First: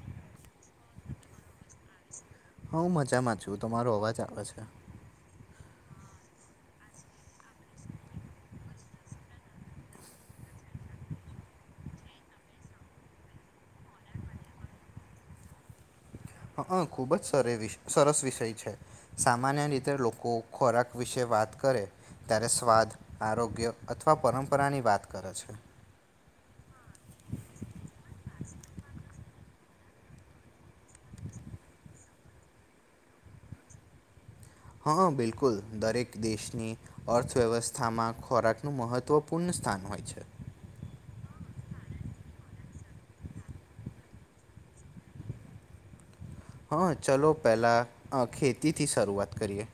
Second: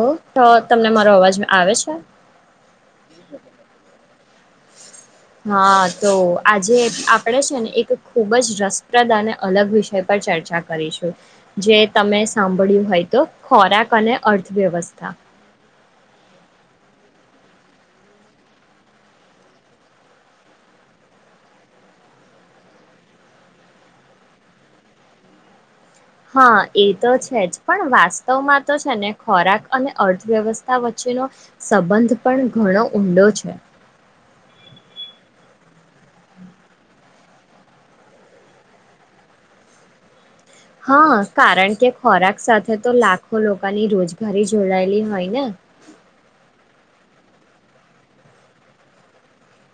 ઓ તો તમને મારો અવાજમાં આવે છે. હા હું મજામાં છું તમારો અવાજ આવે છે. અચ. હા તો આજે આપણે છે ને એક ખૂબ જ રસપ્રદ અને અલગ વિષય પર ચર્ચા કરીશું જે તમે સાંભળ્યું હોય તો ખોરાક અને અર્થવ્યવસ્થા. હ ખૂબ જ સરસ વિષય છે સામાન્ય રીતે લોકો ખોરાક વિશે વાત કરે ત્યારે સ્વાદ આરોગ્ય અથવા પરંપરાની વાત કરે છે. હા એ તો છે જ પણ વાસ્તવમાં તો છે ને ખોરાક અને અર્થવ્યવસ્થા વચ્ચેનો સંબંધ પણ ઘણો ઊંડો છે. હા બિલકુલ દરેક દેશની અર્થવ્યવસ્થામાં ખોરાકનું મહત્વપૂર્ણ સ્થાન હોય છે. હા કારણ કે ખોરાક સાથે તો લાખો લોકોની રોજગારી જોડાયેલી હોય ને. હં ચલો પહેલાં ખેતીથી શરૂઆત કરીએ.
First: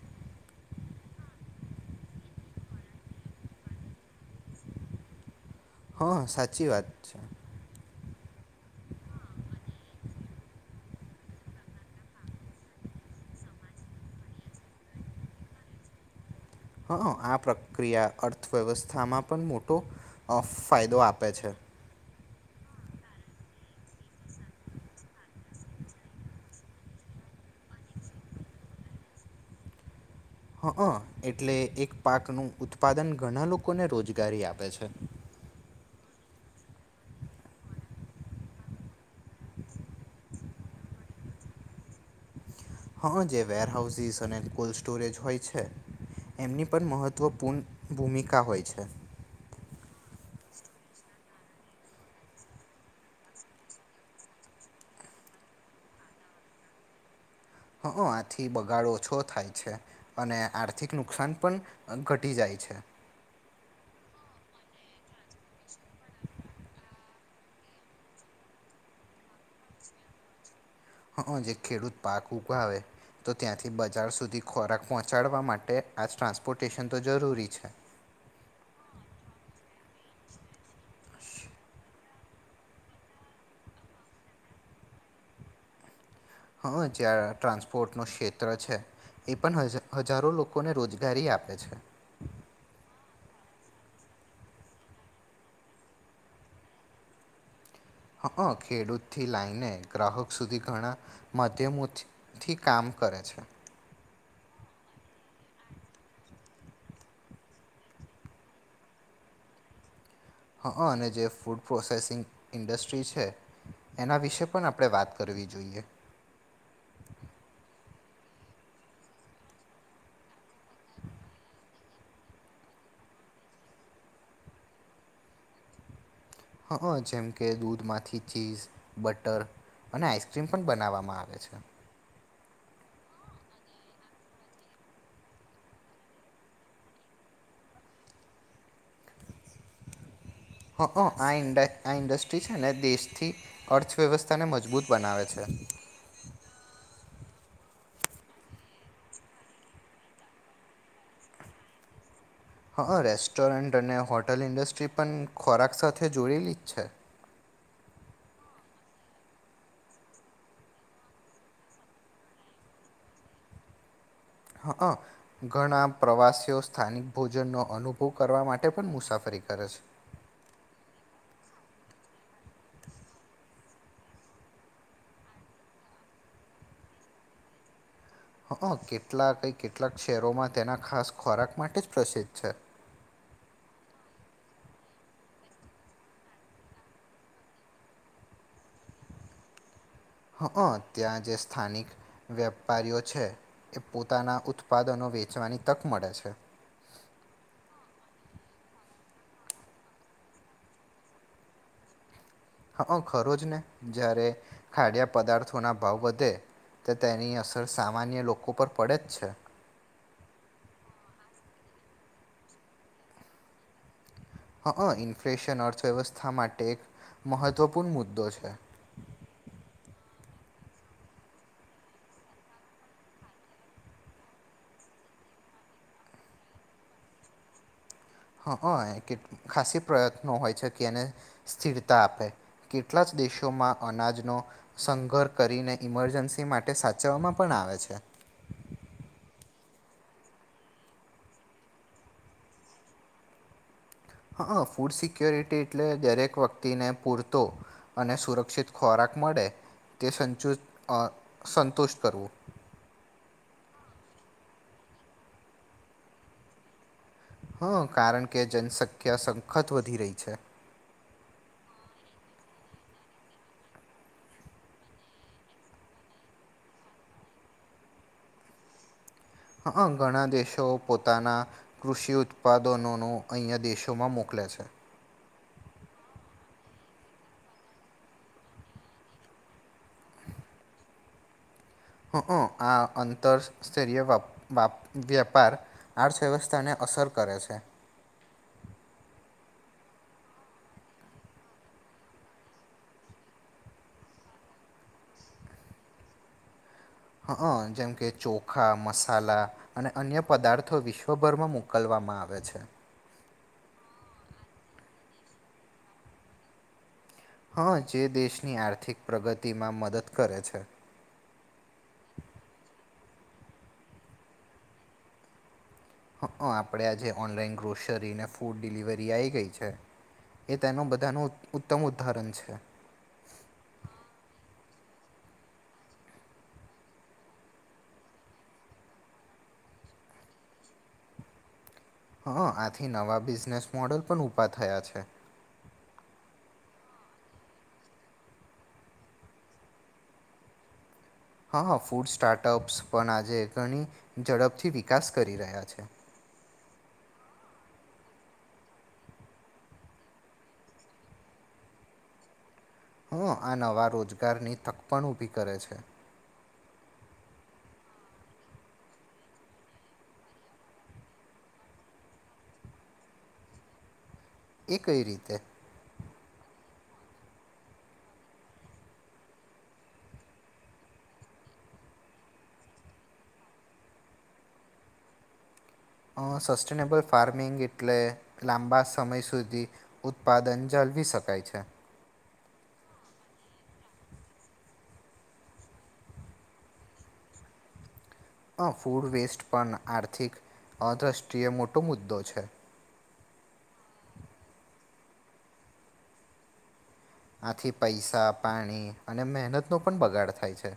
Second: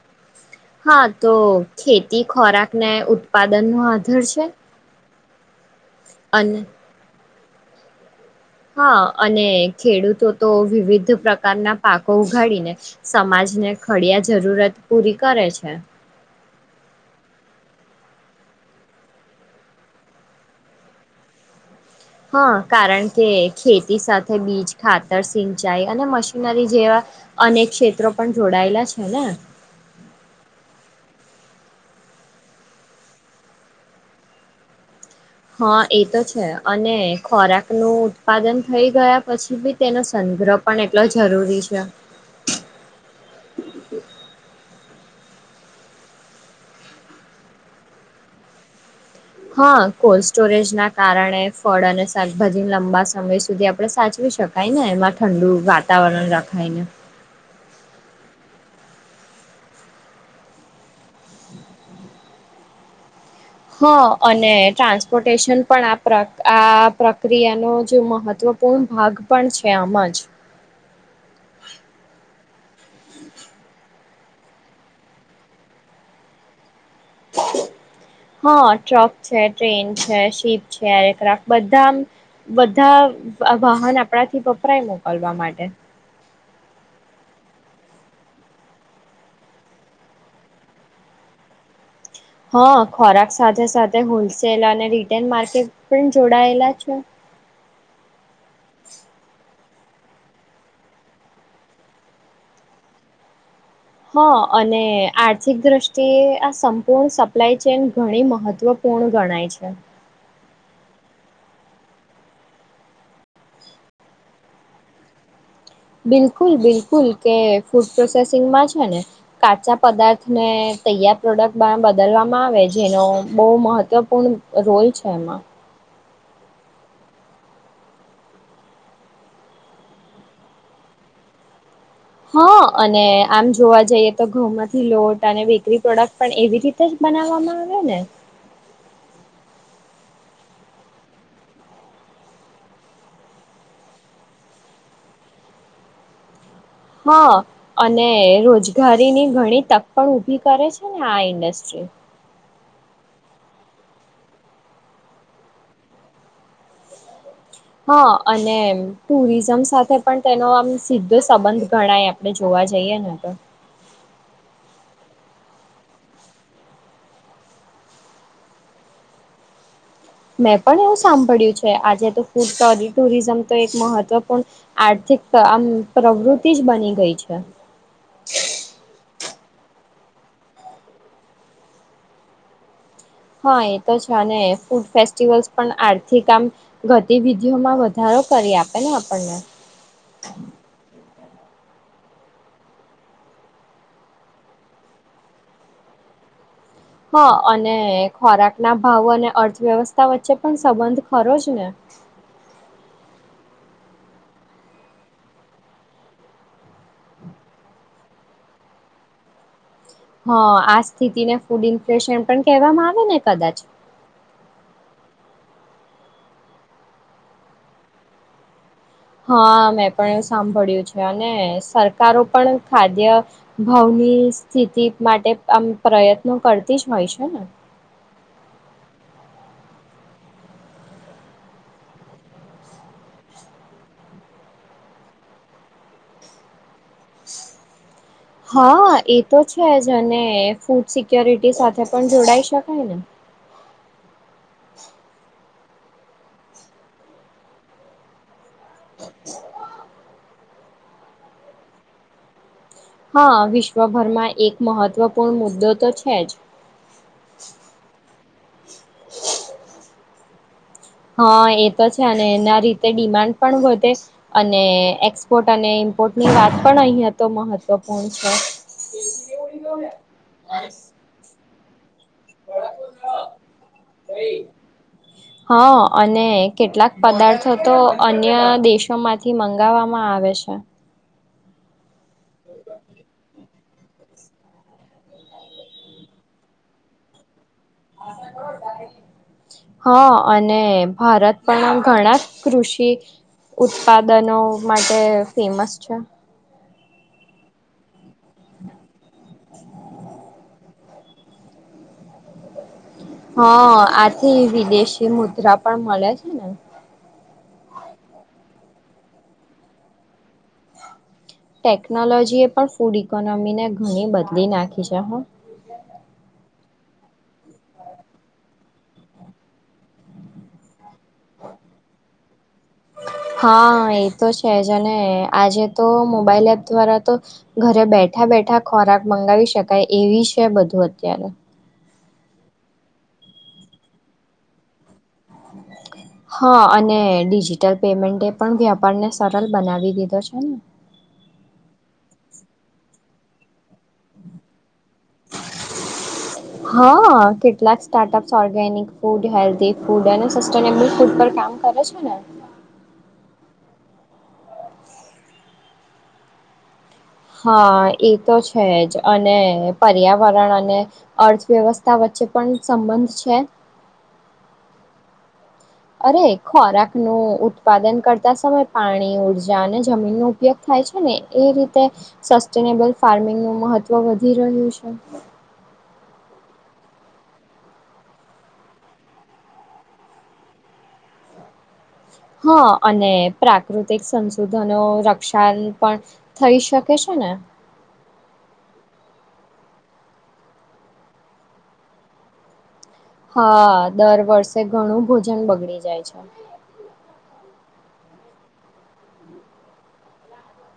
હા તો ખેતી ખોરાક ને ઉત્પાદન નો આધાર છે. હ અને સાચી વાત છે. હા અને ખેડૂતો તો વિવિધ પ્રકારના પાકો ઉગાડીને સમાજને ખડિયા જરૂરત પૂરી કરે છે. હા આ પ્રક્રિયા અર્થવ્યવસ્થામાં પણ મોટો ફાયદો આપે છે. હા કારણ કે ખેતી સાથે બીજ ખાતર સિંચાઈ અને મશીનરી જેવા અનેક ક્ષેત્રો પણ જોડાયેલા છે ને. હ એટલે એક પાકનુંું ઉત્પાદન ઘણા લોકોને રોજગારી આપે છે. હ એ તો છે અને ખોરાક ન ઉત્પાદન થઈ ગયા પછી બી તેનો સંગ્રહ પણ એટલો જરૂરી છે. હા જે વેર હાઉસીસ અને કોલ્. સ્ટોરેજ હોય છે એમની પણ મહત્ત્વપૂર્ણ ભૂમિકા હોય છે. હા કોલ્ડ સ્ટોરેજ ના કારણે ફળ અને શાકભાજી લાંબા સમય સુધી આપણે સાચવી શકાય ને એમાં ઠંડુ વાતાવરણ રખાયને. માંથી બગાડો ઓછો થાય છે અને આર્થિક નુકસાન પણ ઘટી જાય છે. હા અને ટ્રાન્સપોર્ટેશન પણ આ આ પ્રક્રિયાનો જે મહત્વપૂર્ણ ભાગ પણ છે આમ જ હ જે ખેડૂત પાક ઉગ આવે તો ત્યાંથી બજાર સુધી ખોરાક પહોંચાડવા માટે આ ટ્રાન્સપોર્ટેશન તો જરૂરી છે. હા ટ્રક છે ટ્રેન છે શીપ છે એક્રાફ બધા બધા વાહન આપણાથી વપરાય મોકલવા માટે હ જ્યાં ટ્રાન્સપોર્ટનું ક્ષેત્ર છે એ પણ હજારો લોકોને રોજગારી આપે છે. હા ખોરાક સાથે સાથે હોલસેલ અને રીટેલ માર્કેટ પણ જોડાયેલા છે. હ ખેડૂતથી લાઈને ગ્રાહક સુધી ઘણા મધ્યમથી કામ કરે છે. હા અને આર્થિક દ્રષ્ટિએ આ સંપૂર્ણ સપ્લાય ચેન ઘણી મહત્વપૂર્ણ ગણાય છે. હ અને જે ફૂડ પ્રોસેસિંગ ઇન્ડસ્ટ્રી છે એના વિશે પણ આપણે વાત કરવી જો બિલકુલ બિલકુલ કે ફૂ પ્રોસેસિંગમાં છે ને કાચા પદાર્થને તૈયાર પ્રોડક્ટ બદલવામાં આવે જેનો બહુ મહત્ત્વપૂર્ણ રોલ છે એમાં હ જેમ કે દૂધમાંથી ચીઝ બટર અને આઈસ્ક્રીમ પણ બનાવવામાં આવે છે. હા અને આમ જોવા જઈએ તો ઘઉ માંથી લોટ અને બેકરી પ્રોડક્ટ પણ એવી રીતે જ બનાવવામાં આવે ને હ આ આ ઇન્ડસ્ટ્રી છે ને દેશથી અર્થવ્યવસ્થાને મજબૂત બનાવે છે. હા અને રોજગારીની ઘણી તક પણ ઉઊભી કરે છે ને આ ઇન્ડસ્ટ્રી હા રેસ્ટોરન્ટ અને હોટલ ઇન્ડસ્ટ્રી પણ ખોરાક સાથે જોડેલી જ છે. હા અને ટુરિઝમ સાથે પણ તેનો આમ સીધો સંબંધ ગણાય આપણે જોવા જઈએ ને તો હ ઘણા પ્રવાસીઓ સ્થાનિક ભોજનનો અનુભવ કરવા માટે પણ મુસાફરી કરે છે. મેં પણ એવું સાંભળ્યું છે આજે તો ફૂડ ટુરિઝમ તો એક મહત્વપૂર્ણ આર્થિક આમ પ્રવૃતિ જ બની ગઈ છે. હ કેટલાક કેટલાક શહેરોમાં તેના ખાસ ખોરાક માટે જ પ્રસિદ્ધ છે. હા એ તો છે ફૂડ ફેસ્ટિવલ્સ પણ આર્થિક આમ ગતિવિધિઓમાં વધારો કરી આપે ને આપણને. હ ત્યાં જે સ્થાનિક વેપારીઓ છે એ પોતાના ઉત્પાદનો વેચવાની તક મળે છે. હા અને ખોરાક ના ભાવ અને અર્થવ્યવસ્થા વચ્ચે પણ સંબંધ ખરો જ ને અ ખરો જ ને જારે ખાડયા પદાર્થોના ભાવ વધે તો તેની અસર સામાન્ય લોકો પર પડે જ છે. હ આ સ્થિતિને ફૂડ ઇન્ફ્લેશન પણ કહેવામાં આવે ને કદાચ હ ઇન્ફ્લેશન અર્થવ્યવસ્થા માટે એક મહત્વપૂર્ણ મુદ્દો છે. હા મેં પણ એવું સાંભળ્યું છે અને સરકારો પણ ખાદ્ય ભાવની સ્થિતિ માટે આમ પ્રયત્નો કરતી જ હોય છે ને. હ હ કે ખાસી પ્રયત્નો હોય છે કે એને સ્થિરતા આપે કેટલા જ દેશોમાં અનાજનો સંઘર્હ કરીને ઈમરજન્સી માટે સાચવવામાં પણ આવે છે. હા એ તો છે જ અને ફૂડ સિક્યોરિટી સાથે પણ જોડાઈ શકાય ને. હા ફૂડ સિક્યુરિટીટે એટલે દરેક વ્યક્તિને પૂરતો અને સુરક્ષિત ખોરાક મળે તે સંચુ અ સંતુષ્ટ કરવો. હા વિશ્વભરમાં એક મહત્વપૂર્ણ મુદ્દો તો છે જ. હ કારણ કે જનસંખ્યા સખત વધી રહી અ છે. હા એ તો છે અને એના રીતે ડિમાન્ડ પણ વધે અને એક્સપોર્ટ અને ઇમ્પોર્ટની વાત પણ અહિયાં તો મહત્વપૂર્ણ છે. હ ઘણા દેશો પોતાના કૃષિ ઉત્પાદનોનું અહીંયા દેશોમાં મોકલે છે. હા અને કેટલાક પદાર્થો તો અન્ય દેશોમાંથી મંગાવવામાં આવે છે હ આ અંતરસ્તરીય વેપાર અર્થવ્યવસ્થાને અસર કરે છે હા અને ભારત પણ ઘણા કૃષિ ઉત્પાદનો માટે ફેમસ છે હા હ જેમ કે ચોખા મસાલા અને અન્ય પદાર્થ વિશ્વભરમાં મોકલવામાં આવે છે હા આથી વિદેશી મુદ્રા પણ મળે છે ને હા જે દેશની આર્થિક પ્રગતિમાં મદદ કરે છે ટેકનોલોજી એ પણ ફૂડ ઇકોનોમી ને ઘણી બદલી નાખી છે હ હ આપણે આજે ઓનલાઈન ગ્રોસરી અને ફૂડ ડિલિવરી આવી ગઈ છે એ તેનું બધું તેનું ઉત્તમ ઉદાહરણ છે ને આજે તો મોબાઈલ એપ દ્વારા તો ઘરે બેઠા બેઠા ખોરાક મંગાવી શકાય એવી છે બધું અત્યારે હા આથી નવા બિઝનેસ મોડલ પણ ઉભા થયા છે હા અને ડિજિટલ પેમેન્ટ એ પણ વ્યાપારને સરળ બનાવી દીધો છે ને હા હ ફૂડ સ્ટાર્ટઅપ્સ પણ આજે ઘણી ઝડપથી વિકાસ કરી રહ્યા છે હા કેટલાક startups organic food health food અને સબલ ફૂડ પર કામ કરે છે ને તો આ નવા રોજગારની તક પણણ ઊભી કરે છે હા એ તો છે જ અને પર્યાવરણ અને અર્થવ્યવસ્થા વચ્ચે પણ સંબંધ છે એ કઈ રીતે અરે ખોરાક નું ઉત્પાદન કરતા સમય પાણી ઉર્જા અને જમીનનો ઉપયોગ થાય છે ને એ રીતે સસ્ટેનેબલ ફાર્મિંગ ન મહત્વ વધી રહ્યું છે સસ્ટેનેબલ ફાર્મિંગ એટલે લાંબા સમય સુધી ઉત્પાદન જાળવી શકાય છે હા અને પ્રાકૃતિક સંશોધનો રક્ષણ પણ થઈ શકે છે ને આ ફૂડ વેસ્ટ પણ આર્થિક અદ્રષ્ટિય મોટો મુદ્દો છે હા દર વર્ષે ઘણું ભોજન બગડી જાય છે આથી પૈસા પાણી અને મહેનત નો પણ બગાડ થાય છે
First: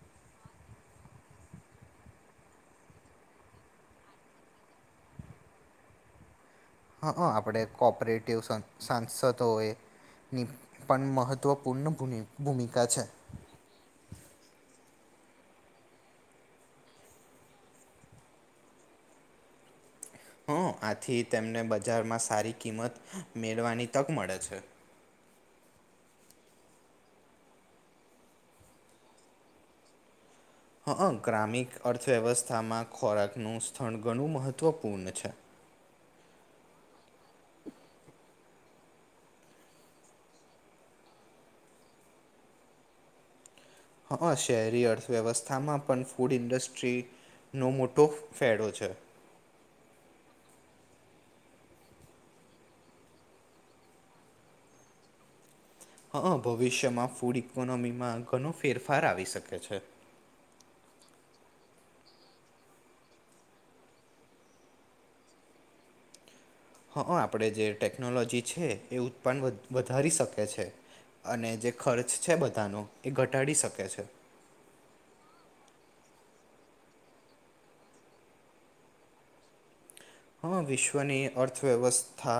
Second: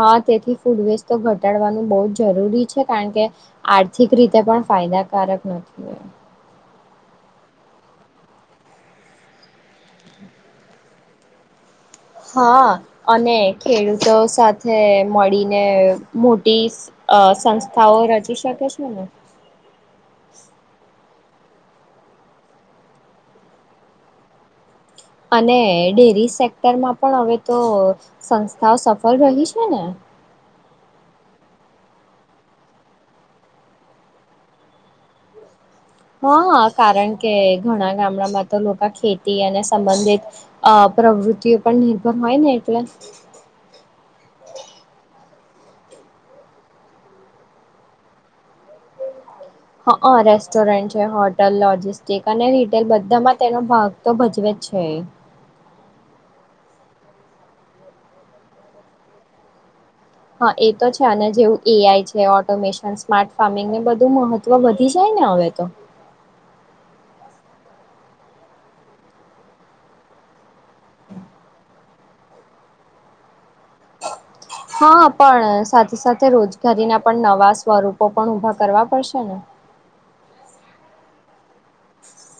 હા તેથી ફૂડ વેસ્ટ તો ઘટાડવાનું બહ જ જરૂરી છે કારણ કે આર્થિક રીતે પણ ફાયદાકારક નથી એ હા આપણે કોપરેટિવ સાંસદ એની પણ મહત્વ હા અને ખેડૂતો સાથે મળીને મોટી સંસ્થાઓ રચી શકે છે ને હ થી તેમને બજારમાં સારી કિંમત મેળવવાની તક મળે છે અને ડેરી સેક્ટર માં પણ હવે તો સંસ્થાઓ સફળ રહી છે ને હ ગ્રામિક અર્થવ્યવસ્થામાં ખોરાકનું સ્થળ ઘણું મહત્વપૂર્ણ છે હા કારણ કે ઘણા ગામડામાં તો લોકો ખેતી અને સંબંધિત પ્રવૃત્તિઓ પર નિર્ભર હોય ને એટલે હા શહેરી અર્થવ્યવસ્થામાં પણ ફૂડ ઇન્ડસ્ટ્રીનો મોટો ફાયડો છે હા રેસ્ટોરન્ટ છે હોટલ લોજિસ્ટિક અને રિટેલ બધામાં તેનો ભાગ તો ભજવે જ છે હ ભવિષ્યમાં ફૂડ ઈકોનોમીમાં ઘણો ફેરફાર આવી શકે છે હા એ તો છે અને જેવું એઆઈ છે ઓટોમેશન સ્માર્ટ ફાર્મિંગને બધું મહત્વ વધી જાય ને હવે તો હં આપણે જે ટેકનોલોજી છે એ ઉત્પન્ન વધારી શકે છે અને જે ખર્ચ છે બધાનો એ ઘટાડી શકે છે હા પણ સાથે સાથે રોજગારીના પણ નવા સ્વરૂપો પણ ઊભા કરવા પડશે ને હા વિશ્વનીય [inaudible] [unintelligible] [unintelligible] અર્થવ્યવસ્થા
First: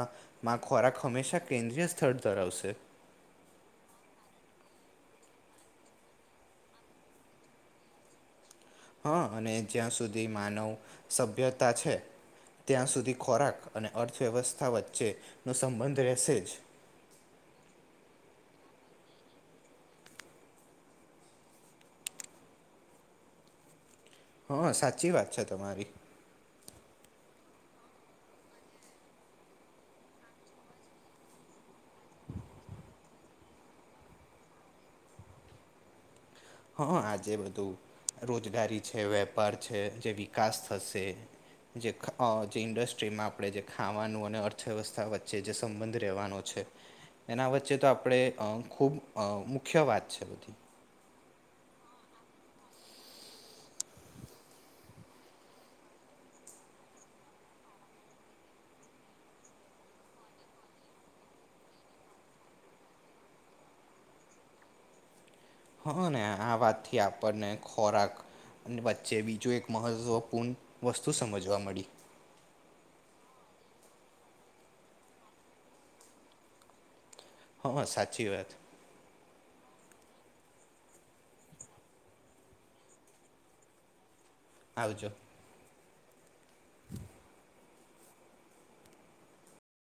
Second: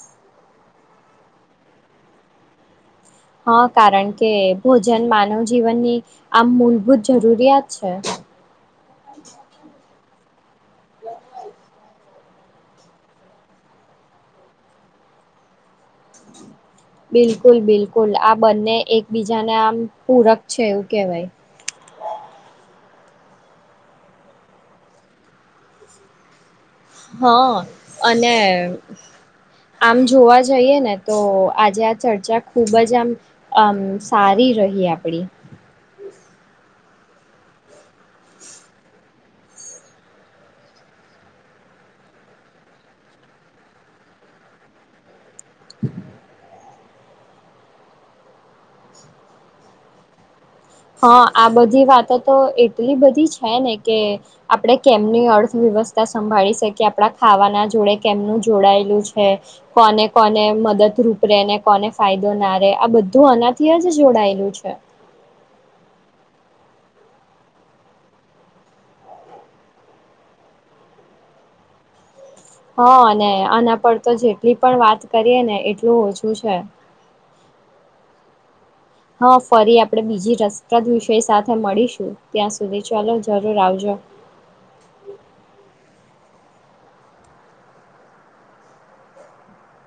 મા ખોરાક હંમેશા કેન્દ્રીય સ્થળ ધરાવશે હા કારણ કે ભોજન માનવ જીવનની આમ મૂળભૂત જરૂરિયાત છે. હા અને જ્યાં સુધી માનવ સભ્યતા છે. ત્યાં સુધી ખોરાક અને અર્થવ્યવસ્થા વચ્ચેનો સંબંધ રહેશે જ. બિલકુલ બિલકુલ આ બંને એકબીજાને આમ પૂરક છે એવું કેહેવાય. હા સાચી વાત છે તમારી. હા અને આમ જોવા જઈએ ને તો આજે આ ચર્ચા ખુબ જ આમ આમ સારી રહી આપડી. હા આજે બધું રોજગારી છે, વેપાર છે જે વિકાસ થશે જે જે ઇન્ડસ્ટ્રીમાં આપણે જે ખાવાનું અને અર્થવ્યવસ્થા વચે જે જે સંબંધ રહેવાનો છે. એના વચ્ચે તો આપણે ખૂબ મુખ્ય વાત છે બધી. હા આ બધી વાતો તો એટલી બધી છે ને કે આપણે કેમની અર્થવ્યવસ્થા સંભાળી શકીએ આપણા ખાવાના જોડે કેમનું જોડાયેલું છે, કોને કોને મદદરૂપ રે ને કોને ફાયદો ના રહેે આ બધું આનાથી જ જોડાયેલું છે. હા ને આ વાતથી આપણને ખોરાક વચ્ચે બીજું એક મહત્ત્વપૂર્ણ વસ્તુ સમજવા મળી. હા આના પર તો જેટલી પણ વાત કરીએ ને એટલું ઓછું છે. હા સાચી વાત. હા ફરી આપણે બીજી રસપ્રદ વિષય સાથે મળીશું ત્યાં સુધી ચાલો જરૂર આવજો. આવજો.